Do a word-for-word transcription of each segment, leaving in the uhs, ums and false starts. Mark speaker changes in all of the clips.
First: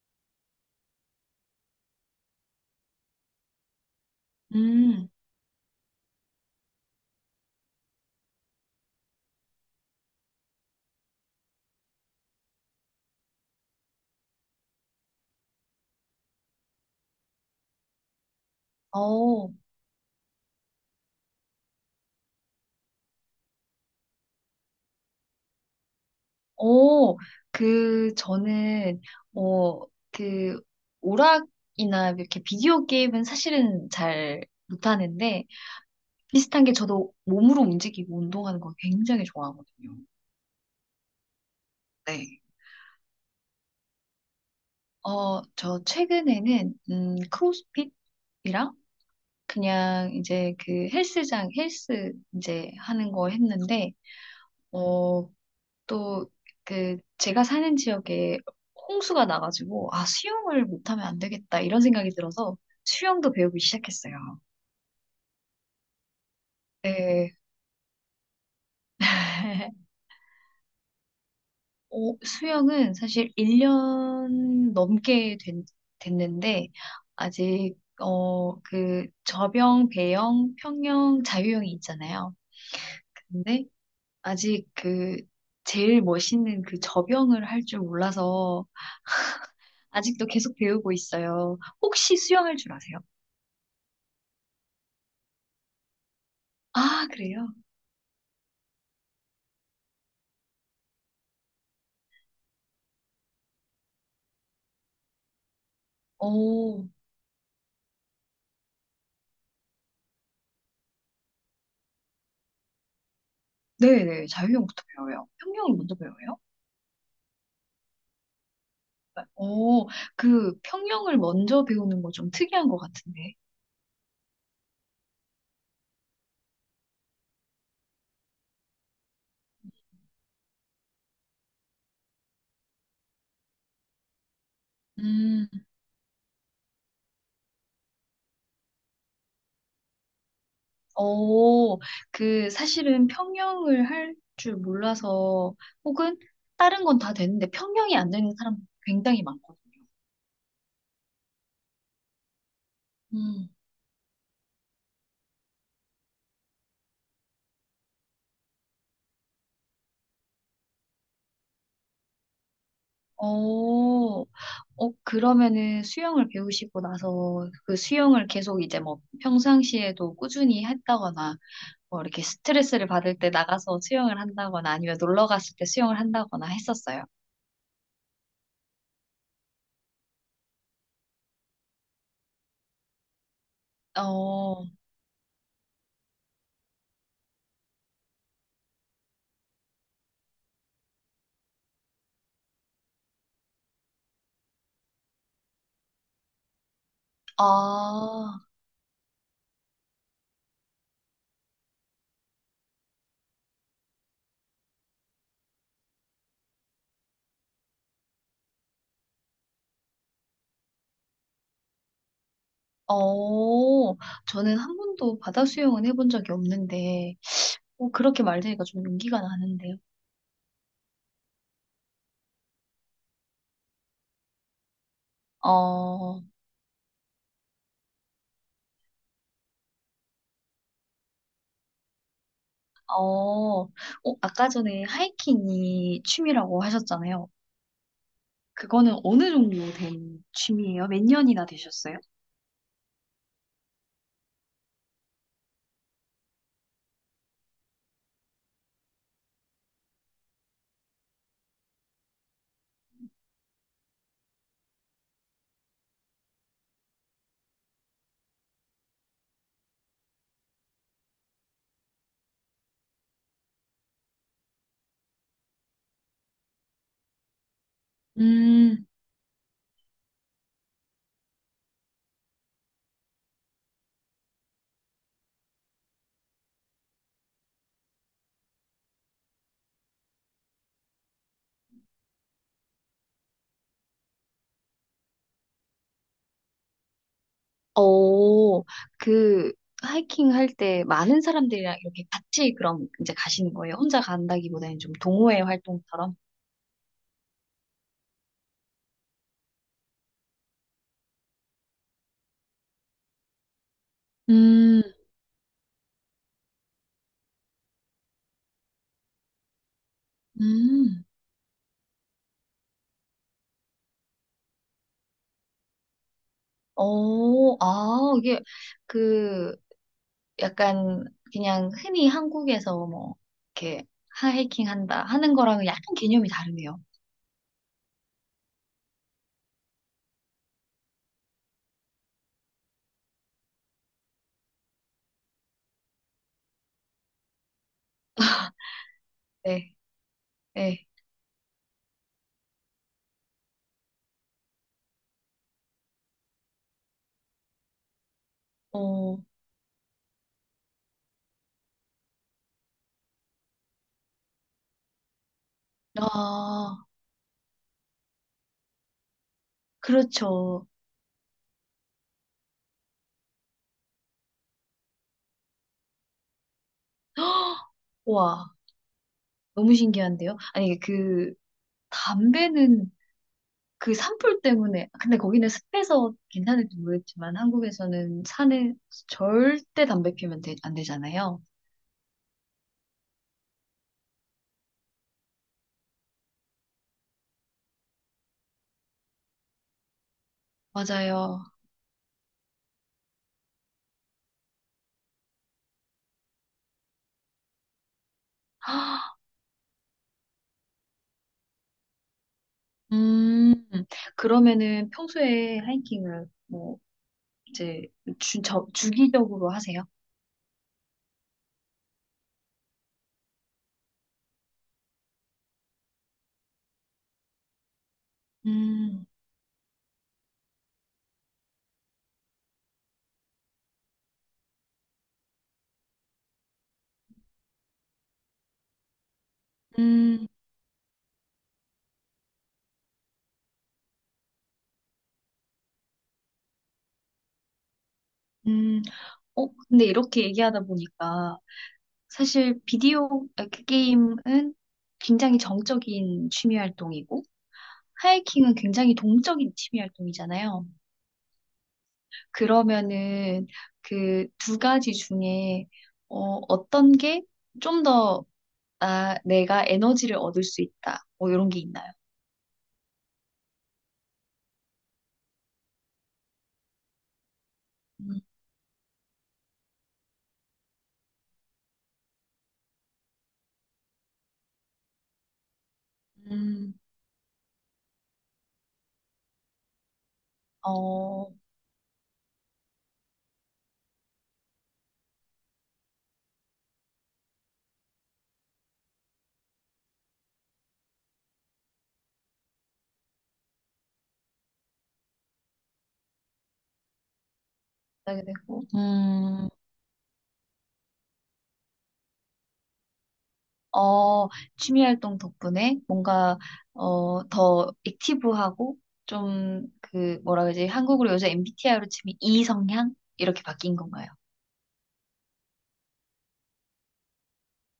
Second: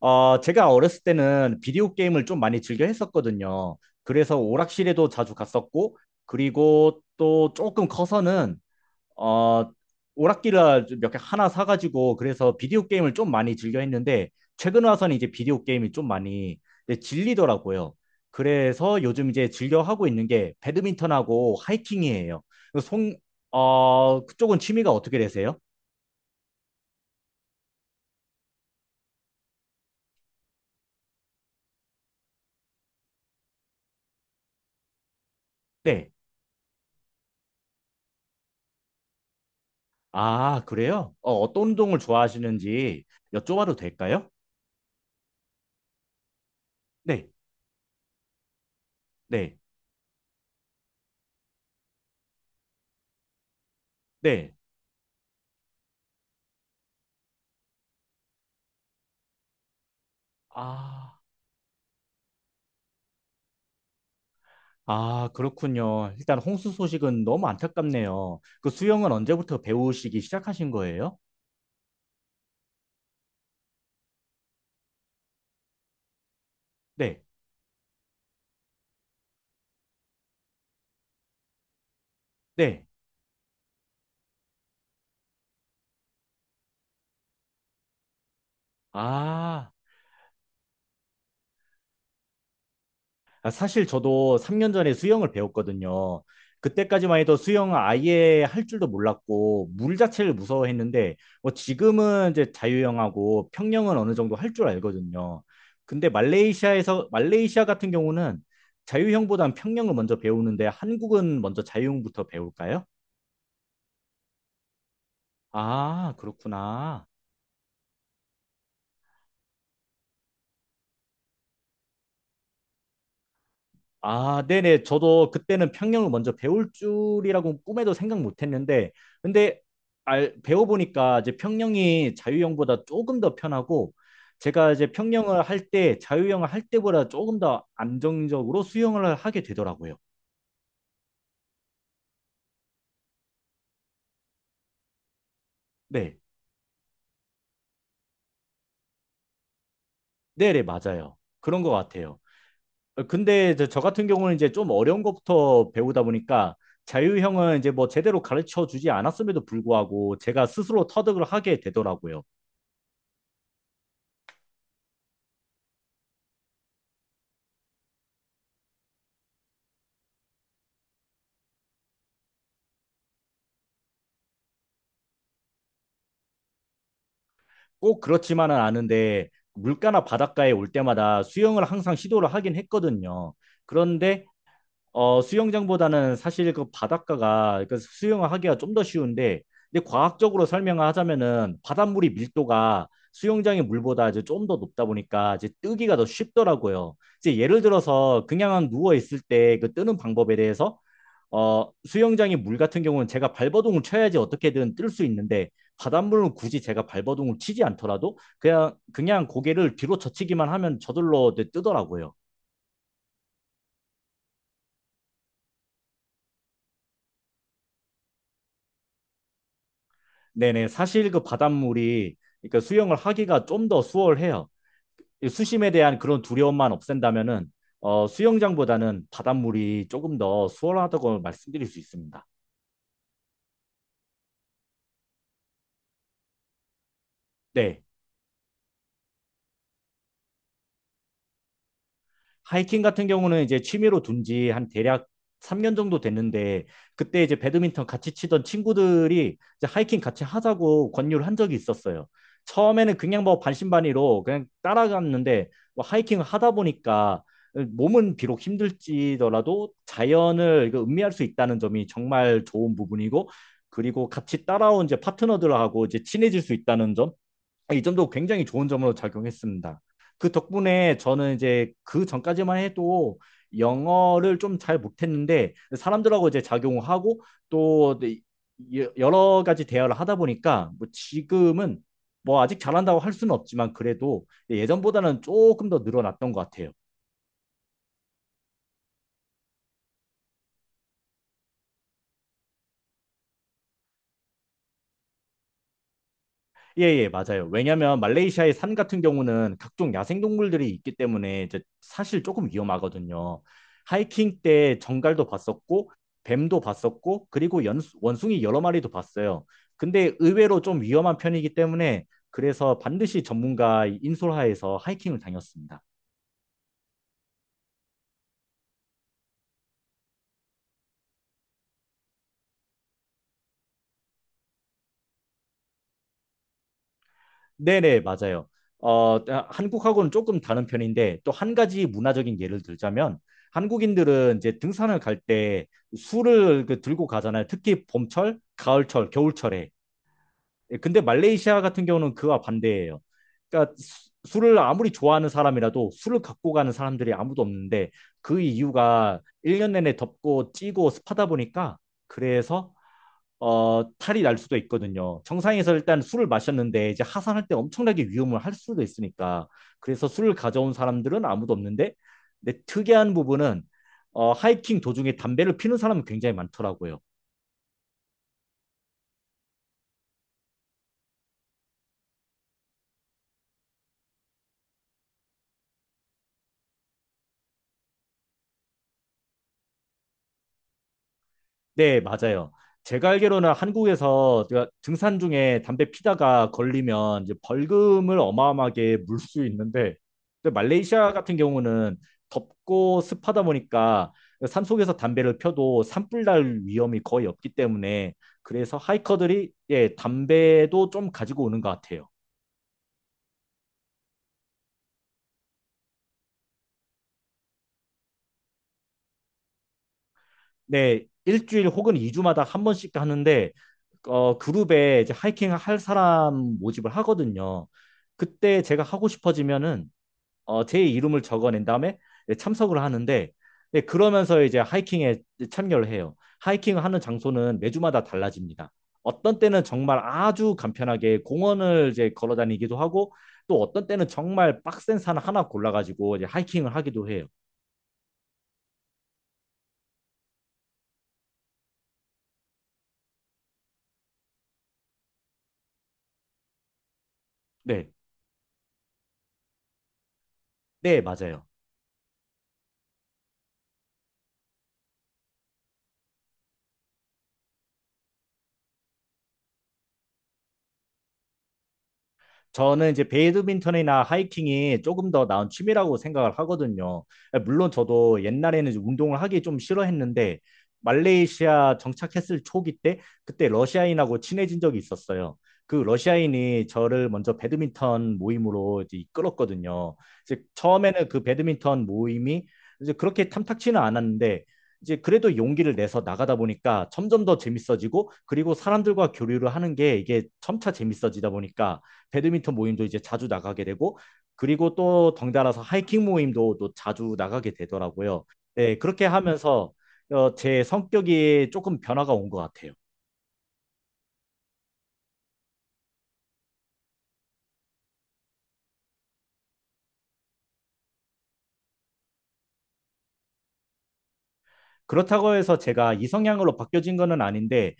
Speaker 1: 어, 제가 어렸을 때는 비디오 게임을 좀 많이 즐겨 했었거든요. 그래서 오락실에도
Speaker 2: 음,
Speaker 1: 자주 갔었고, 그리고 또 조금 커서는, 어, 오락기를 몇 개 하나 사가지고, 그래서 비디오 게임을 좀 많이 즐겨 했는데, 최근 와서는 이제 비디오 게임이 좀 많이 이제 질리더라고요. 그래서 요즘 이제
Speaker 2: 어,
Speaker 1: 즐겨 하고 있는 게 배드민턴하고 하이킹이에요. 송, 어, 그쪽은 취미가 어떻게 되세요?
Speaker 2: 어, 그, 저는 어, 그, 오락이나 이렇게 비디오 게임은 사실은 잘 못하는데,
Speaker 1: 네.
Speaker 2: 비슷한 게 저도 몸으로 움직이고 운동하는 걸 굉장히 좋아하거든요.
Speaker 1: 아, 그래요? 어, 어떤 운동을
Speaker 2: 네.
Speaker 1: 좋아하시는지 여쭤봐도 될까요?
Speaker 2: 어, 저 최근에는 음,
Speaker 1: 네,
Speaker 2: 크로스핏이랑
Speaker 1: 네,
Speaker 2: 그냥 이제 그 헬스장, 헬스 이제 하는 거 했는데,
Speaker 1: 네.
Speaker 2: 어, 또 그 제가 사는 지역에 홍수가 나가지고, 아, 수영을 못하면 안
Speaker 1: 아,
Speaker 2: 되겠다 이런 생각이 들어서 수영도 배우기 시작했어요.
Speaker 1: 아, 그렇군요. 일단 홍수 소식은
Speaker 2: 네.
Speaker 1: 너무 안타깝네요. 그 수영은 언제부터 배우시기 시작하신 거예요?
Speaker 2: 어, 수영은 사실 일 년 넘게 된, 됐는데
Speaker 1: 네,
Speaker 2: 아직 어, 그 저병, 배영, 평영, 자유형이 있잖아요.
Speaker 1: 네.
Speaker 2: 근데 아직 그 제일 멋있는 그 저병을 할 줄 몰라서
Speaker 1: 아,
Speaker 2: 아직도 계속 배우고 있어요. 혹시 수영할 줄 아세요?
Speaker 1: 아, 사실 저도 삼 년 전에 수영을 배웠거든요.
Speaker 2: 아,
Speaker 1: 그때까지만 해도
Speaker 2: 그래요?
Speaker 1: 수영 아예 할 줄도 몰랐고 물 자체를 무서워했는데 뭐 지금은 이제 자유형하고 평영은 어느 정도 할 줄 알거든요. 근데
Speaker 2: 오,
Speaker 1: 말레이시아에서 말레이시아 같은 경우는 자유형보단 평영을 먼저 배우는데 한국은 먼저 자유형부터 배울까요?
Speaker 2: 네네. 자유형부터 배워요. 평형을 먼저
Speaker 1: 아,
Speaker 2: 배워요?
Speaker 1: 그렇구나.
Speaker 2: 오, 그 평형을 먼저 배우는 거 좀 특이한 것 같은데.
Speaker 1: 아, 네네. 저도 그때는 평영을 먼저 배울 줄이라고 꿈에도 생각 못 했는데, 근데 알, 배워보니까 이제 평영이 자유형보다 조금 더 편하고, 제가 이제 평영을
Speaker 2: 음.
Speaker 1: 할 때, 자유형을 할 때보다 조금 더 안정적으로 수영을 하게 되더라고요.
Speaker 2: 오. 그 사실은 평형을 할 줄 몰라서, 혹은
Speaker 1: 네.
Speaker 2: 다른 건 다 되는데 평형이 안 되는 사람 굉장히 많거든요.
Speaker 1: 네네, 맞아요. 그런 것 같아요. 어,
Speaker 2: 음.
Speaker 1: 근데 이제 저 같은 경우는 이제 좀 어려운 것부터 배우다 보니까, 자유형은 이제 뭐 제대로 가르쳐 주지 않았음에도 불구하고, 제가 스스로 터득을 하게 되더라고요.
Speaker 2: 오. 어, 그러면은 수영을 배우시고 나서 그 수영을 계속 이제 뭐 평상시에도 꾸준히 했다거나, 뭐 이렇게 스트레스를 받을 때 나가서 수영을 한다거나 아니면 놀러 갔을 때 수영을 한다거나 했었어요.
Speaker 1: 꼭 그렇지만은 않은데 물가나 바닷가에 올 때마다 수영을 항상 시도를 하긴 했거든요. 그런데
Speaker 2: 어,
Speaker 1: 어, 수영장보다는 사실 그 바닷가가 그 수영을 하기가 좀 더 쉬운데 근데 과학적으로 설명을 하자면은 바닷물이 밀도가 수영장의 물보다 이제 좀 더 높다 보니까 이제 뜨기가 더 쉽더라고요. 이제 예를
Speaker 2: 아,
Speaker 1: 들어서 그냥 누워 있을 때 그 뜨는 방법에 대해서 어, 수영장의 물 같은 경우는 제가 발버둥을 쳐야지 어떻게든 뜰 수 있는데 바닷물은 굳이 제가 발버둥을 치지 않더라도 그냥 그냥 고개를 뒤로 젖히기만 하면 저절로, 네, 뜨더라고요.
Speaker 2: 어, 저는 한 번도 바다 수영은 해본 적이 없는데, 어, 그렇게 말되니까 좀 용기가 나는데요.
Speaker 1: 네네, 사실 그 바닷물이 그러니까 수영을 하기가 좀 더 수월해요. 이 수심에 대한 그런
Speaker 2: 어,
Speaker 1: 두려움만 없앤다면은 어, 수영장보다는 바닷물이 조금 더 수월하다고 말씀드릴 수 있습니다.
Speaker 2: 어, 어, 아까 전에 하이킹이 취미라고 하셨잖아요.
Speaker 1: 네.
Speaker 2: 그거는 어느 정도 된 취미예요? 몇 년이나 되셨어요?
Speaker 1: 하이킹 같은 경우는 이제 취미로 둔지 한 대략 삼 년 정도 됐는데 그때 이제 배드민턴 같이 치던 친구들이 이제 하이킹 같이 하자고 권유를 한 적이 있었어요. 처음에는 그냥 뭐 반신반의로 그냥 따라갔는데 뭐 하이킹을 하다 보니까 몸은 비록 힘들지더라도 자연을 이거 음미할 수 있다는 점이 정말 좋은 부분이고 그리고 같이 따라온 이제 파트너들하고 이제 친해질 수 있다는 점, 아, 이 점도 굉장히 좋은
Speaker 2: 음
Speaker 1: 점으로 작용했습니다. 그 덕분에 저는 이제 그 전까지만 해도 영어를 좀 잘 못했는데 사람들하고 이제 작용하고 또 여- 러 가지 대화를 하다 보니까 뭐 지금은 뭐 아직 잘한다고 할 수는 없지만 그래도 예, 예전보다는 조금 더 늘어났던 것 같아요.
Speaker 2: 어, 그, 하이킹 할 때 많은 사람들이랑 이렇게 같이 그럼 이제 가시는 거예요? 혼자 간다기보다는 좀 동호회 활동처럼?
Speaker 1: 예, 예, 맞아요. 왜냐면 말레이시아의 산 같은 경우는 각종 야생동물들이 있기 때문에 이제 사실 조금 위험하거든요. 하이킹 때
Speaker 2: 음,
Speaker 1: 정갈도 봤었고, 뱀도 봤었고, 그리고 연, 원숭이 여러 마리도 봤어요. 근데 의외로 좀
Speaker 2: 음,
Speaker 1: 위험한 편이기 때문에 그래서 반드시 전문가 인솔하에서 하이킹을 다녔습니다.
Speaker 2: 어, 아, 이게 그 약간 그냥 흔히 한국에서 뭐 이렇게 하이킹 한다 하는 거랑은 약간 개념이 다르네요.
Speaker 1: 네네, 맞아요. 어, 아, 한국하고는 조금 다른 편인데 또 한 가지 문화적인 예를 들자면 한국인들은 이제 등산을 갈 때 술을 그 들고 가잖아요. 특히 봄철, 가을철, 겨울철에.
Speaker 2: 네,
Speaker 1: 예,
Speaker 2: 네,
Speaker 1: 근데 말레이시아 같은 경우는 그와 반대예요. 그러니까 수- 술을 아무리 좋아하는 사람이라도 술을 갖고 가는 사람들이 아무도 없는데 그
Speaker 2: 어,
Speaker 1: 이유가 일 년 내내 덥고 찌고 습하다 보니까 그래서 어, 탈이 날 수도 있거든요. 정상에서 일단 술을
Speaker 2: 아,
Speaker 1: 마셨는데 이제 하산할 때 엄청나게 위험을 할 수도 있으니까. 그래서 술을
Speaker 2: 그렇죠.
Speaker 1: 가져온 사람들은 아무도 없는데, 근데 특이한 부분은 어, 하이킹 도중에 담배를 피는 사람이 굉장히 많더라고요.
Speaker 2: 와, 너무 신기한데요? 아니, 그 담배는 그 산불 때문에, 근데 거기는 습해서 괜찮을지 모르겠지만 한국에서는 산에 절대 담배 피우면 되- 안 되잖아요.
Speaker 1: 네, 맞아요. 제가 알기로는 한국에서 제가 등산 중에 담배 피다가 걸리면 이제 벌금을 어마어마하게 물 수 있는데 근데 말레이시아 같은
Speaker 2: 맞아요.
Speaker 1: 경우는 덥고 습하다 보니까 산속에서 담배를 펴도 산불 날 위험이 거의 없기 때문에 그래서 하이커들이 예, 담배도 좀 가지고 오는 것 같아요.
Speaker 2: 음, 그러면은 평소에 하이킹을 뭐 이제 주, 저, 주기적으로 하세요?
Speaker 1: 네, 일주일 혹은 이주마다한 번씩 하는데 어, 그룹에 이제 하이킹 할 사람 모집을 하거든요. 그때 제가
Speaker 2: 음.
Speaker 1: 하고 싶어지면은 어, 제 이름을 적어낸 다음에 이제 참석을 하는데, 네, 그러면서 이제 하이킹에 참여를 해요. 하이킹을 하는 장소는 매주마다 달라집니다. 어떤 때는 정말
Speaker 2: 음.
Speaker 1: 아주 간편하게 공원을 이제 걸어 다니기도 하고 또 어떤 때는 정말 빡센 산 하나 골라가지고 이제 하이킹을 하기도 해요.
Speaker 2: 음. 어, 근데 이렇게 얘기하다 보니까 사실 비디오 아, 그 게임은 굉장히 정적인 취미 활동이고,
Speaker 1: 네,
Speaker 2: 하이킹은 굉장히 동적인 취미 활동이잖아요.
Speaker 1: 네, 맞아요.
Speaker 2: 그러면은 그 두 가지 중에 어, 어떤 게 좀 더, 나, 내가 에너지를 얻을 수 있다, 뭐 이런 게 있나요?
Speaker 1: 저는 이제 배드민턴이나 하이킹이 조금 더 나은 취미라고 생각을 하거든요. 물론
Speaker 2: 음,
Speaker 1: 저도 옛날에는 이제 운동을 하기 좀 싫어했는데 말레이시아 정착했을 초기 때 그때 러시아인하고 친해진 적이 있었어요. 그 러시아인이
Speaker 2: 음,
Speaker 1: 저를 먼저 배드민턴 모임으로 이제 이끌었거든요. 이제 처음에는 그
Speaker 2: 어,
Speaker 1: 배드민턴 모임이 이제 그렇게 탐탁치는 않았는데 이제 그래도 용기를 내서 나가다 보니까 점점 더 재밌어지고 그리고 사람들과 교류를 하는 게 이게 점차 재밌어지다 보니까 배드민턴 모임도 이제 자주 나가게 되고 그리고 또 덩달아서 하이킹 모임도 또 자주 나가게
Speaker 2: 하게
Speaker 1: 되더라고요.
Speaker 2: 되고.
Speaker 1: 네, 그렇게
Speaker 2: 음,
Speaker 1: 하면서 어, 제 성격이 조금 변화가 온 것 같아요.
Speaker 2: 어, 취미 활동 덕분에 뭔가 어, 더 액티브하고 좀 그 뭐라 그러지? 한국으로 요새 엠비티아이로 치면 이성향 이렇게 바뀐 건가요?
Speaker 1: 그렇다고 해서 제가 이성향으로 바뀌어진 거는 아닌데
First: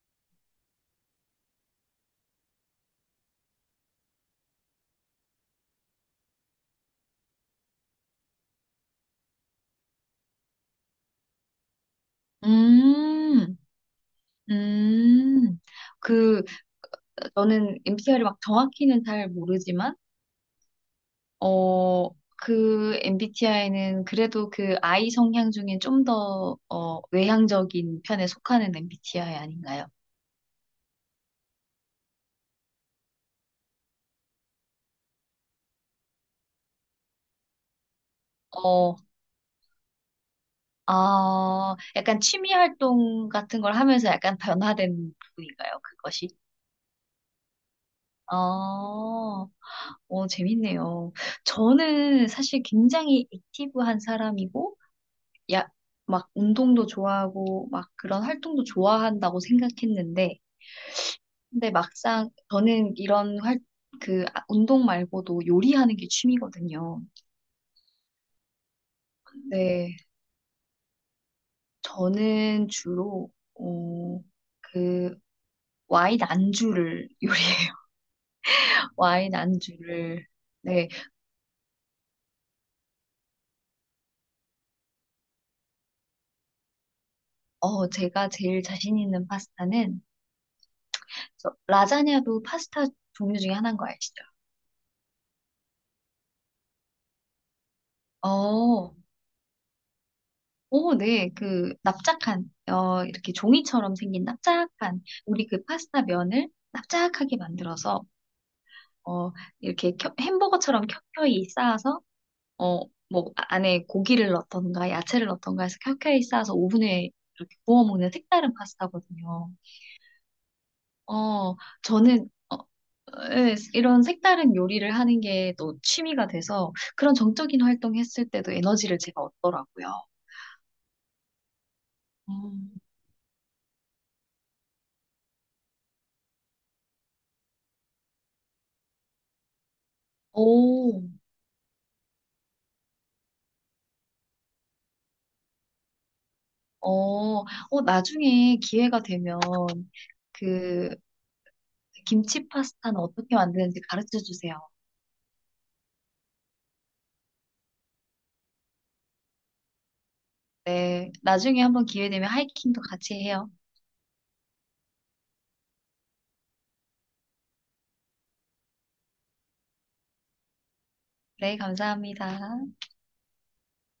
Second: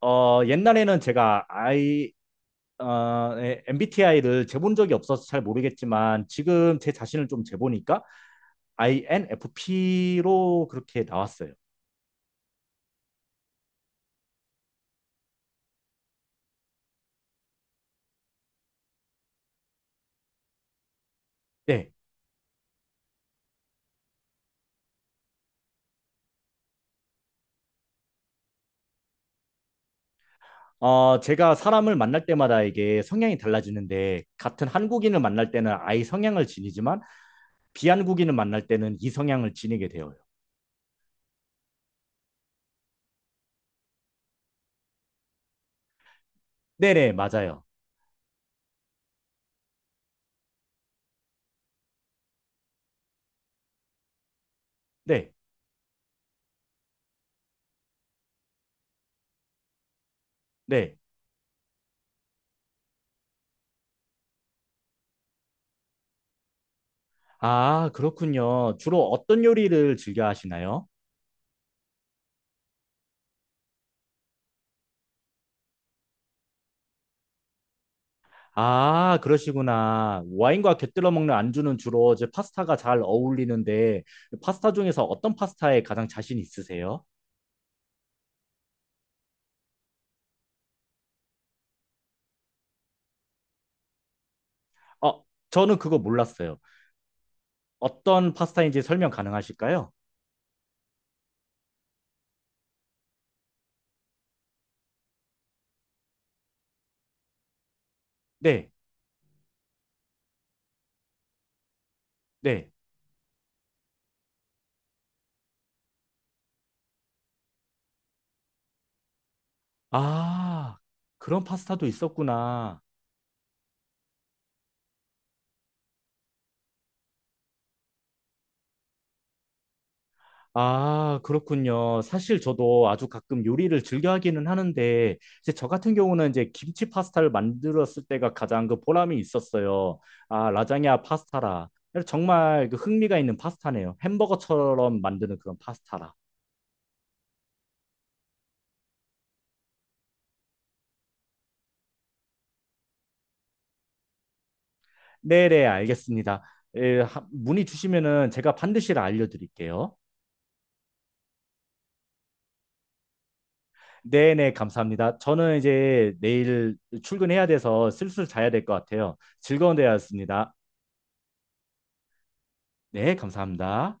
Speaker 1: 어, 옛날에는 제가 아이, 어, 엠비티아이를 재본 적이 없어서 잘 모르겠지만 지금 제 자신을 좀 재보니까 아이엔에프피로 그렇게 나왔어요.
Speaker 2: 음, 음, 그 너는 엠비티아이를 막 정확히는 잘 모르지만,
Speaker 1: 네,
Speaker 2: 어, 그 엠비티아이는 그래도 그 I 성향 중에 좀 더, 어, 외향적인 편에 속하는 엠비티아이 아닌가요?
Speaker 1: 어, 제가 사람을 만날 때마다 이게 성향이 달라지는데, 같은 한국인을 만날 때는 아이 성향을 지니지만, 비한국인을 만날
Speaker 2: 어,
Speaker 1: 때는 이 성향을 지니게 되어요.
Speaker 2: 아, 약간 취미 활동 같은 걸 하면서 약간 변화된 부분인가요? 그것이?
Speaker 1: 네네, 맞아요.
Speaker 2: 어, 어, 재밌네요. 저는 사실 굉장히 액티브한 사람이고,
Speaker 1: 네,
Speaker 2: 야, 막 운동도 좋아하고, 막 그런 활동도 좋아한다고 생각했는데,
Speaker 1: 네.
Speaker 2: 근데 막상 저는 이런 활, 그 아- 운동 말고도 요리하는 게 취미거든요.
Speaker 1: 아, 그렇군요. 주로 어떤
Speaker 2: 네,
Speaker 1: 요리를 즐겨 하시나요?
Speaker 2: 저는 주로 어, 그 와인 안주를 요리해요.
Speaker 1: 아,
Speaker 2: 와인
Speaker 1: 그러시구나.
Speaker 2: 안주를
Speaker 1: 와인과
Speaker 2: 네.
Speaker 1: 곁들여 먹는 안주는 주로 이제 파스타가 잘 어울리는데, 파스타 중에서 어떤 파스타에 가장 자신 있으세요?
Speaker 2: 어 제가 제일 자신 있는 파스타는, 저, 라자냐도 파스타 종류 중에 하나인 거 아시죠?
Speaker 1: 어, 저는 그거 몰랐어요. 어떤 파스타인지
Speaker 2: 어,
Speaker 1: 설명 가능하실까요?
Speaker 2: 오, 네, 그 납작한, 어 이렇게 종이처럼 생긴 납작한 우리 그 파스타 면을 납작하게 만들어서,
Speaker 1: 네,
Speaker 2: 어, 이렇게 켜- 햄버거처럼 켜켜이 쌓아서,
Speaker 1: 네.
Speaker 2: 어, 뭐, 아- 안에 고기를 넣던가 야채를 넣던가 해서 켜켜이 쌓아서 오븐에 이렇게 구워 먹는 색다른 파스타거든요.
Speaker 1: 아, 그런
Speaker 2: 어,
Speaker 1: 파스타도
Speaker 2: 저는, 어,
Speaker 1: 있었구나.
Speaker 2: 예, 이런 색다른 요리를 하는 게 또 취미가 돼서 그런 정적인 활동 했을 때도 에너지를 제가 얻더라고요.
Speaker 1: 아, 그렇군요. 사실
Speaker 2: 음.
Speaker 1: 저도 아주 가끔 요리를 즐겨 하기는 하는데, 이제 저 같은 경우는 이제 김치 파스타를 만들었을 때가 가장 그 보람이 있었어요. 아, 라자냐
Speaker 2: 오,
Speaker 1: 파스타라. 정말 그 흥미가 있는 파스타네요. 햄버거처럼 만드는 그런 파스타라.
Speaker 2: 어, 어, 나중에 기회가 되면 그 김치 파스타는 어떻게 만드는지 가르쳐 주세요.
Speaker 1: 네네, 알겠습니다. 예, 하- 문의 주시면은 제가 반드시 알려드릴게요.
Speaker 2: 네, 나중에 한번 기회 되면 하이킹도 같이 해요.
Speaker 1: 네네, 감사합니다. 저는 이제 내일 출근해야 돼서 슬슬 자야 될 것 같아요. 즐거운 대화였습니다.
Speaker 2: 네, 감사합니다.
Speaker 1: 네, 감사합니다.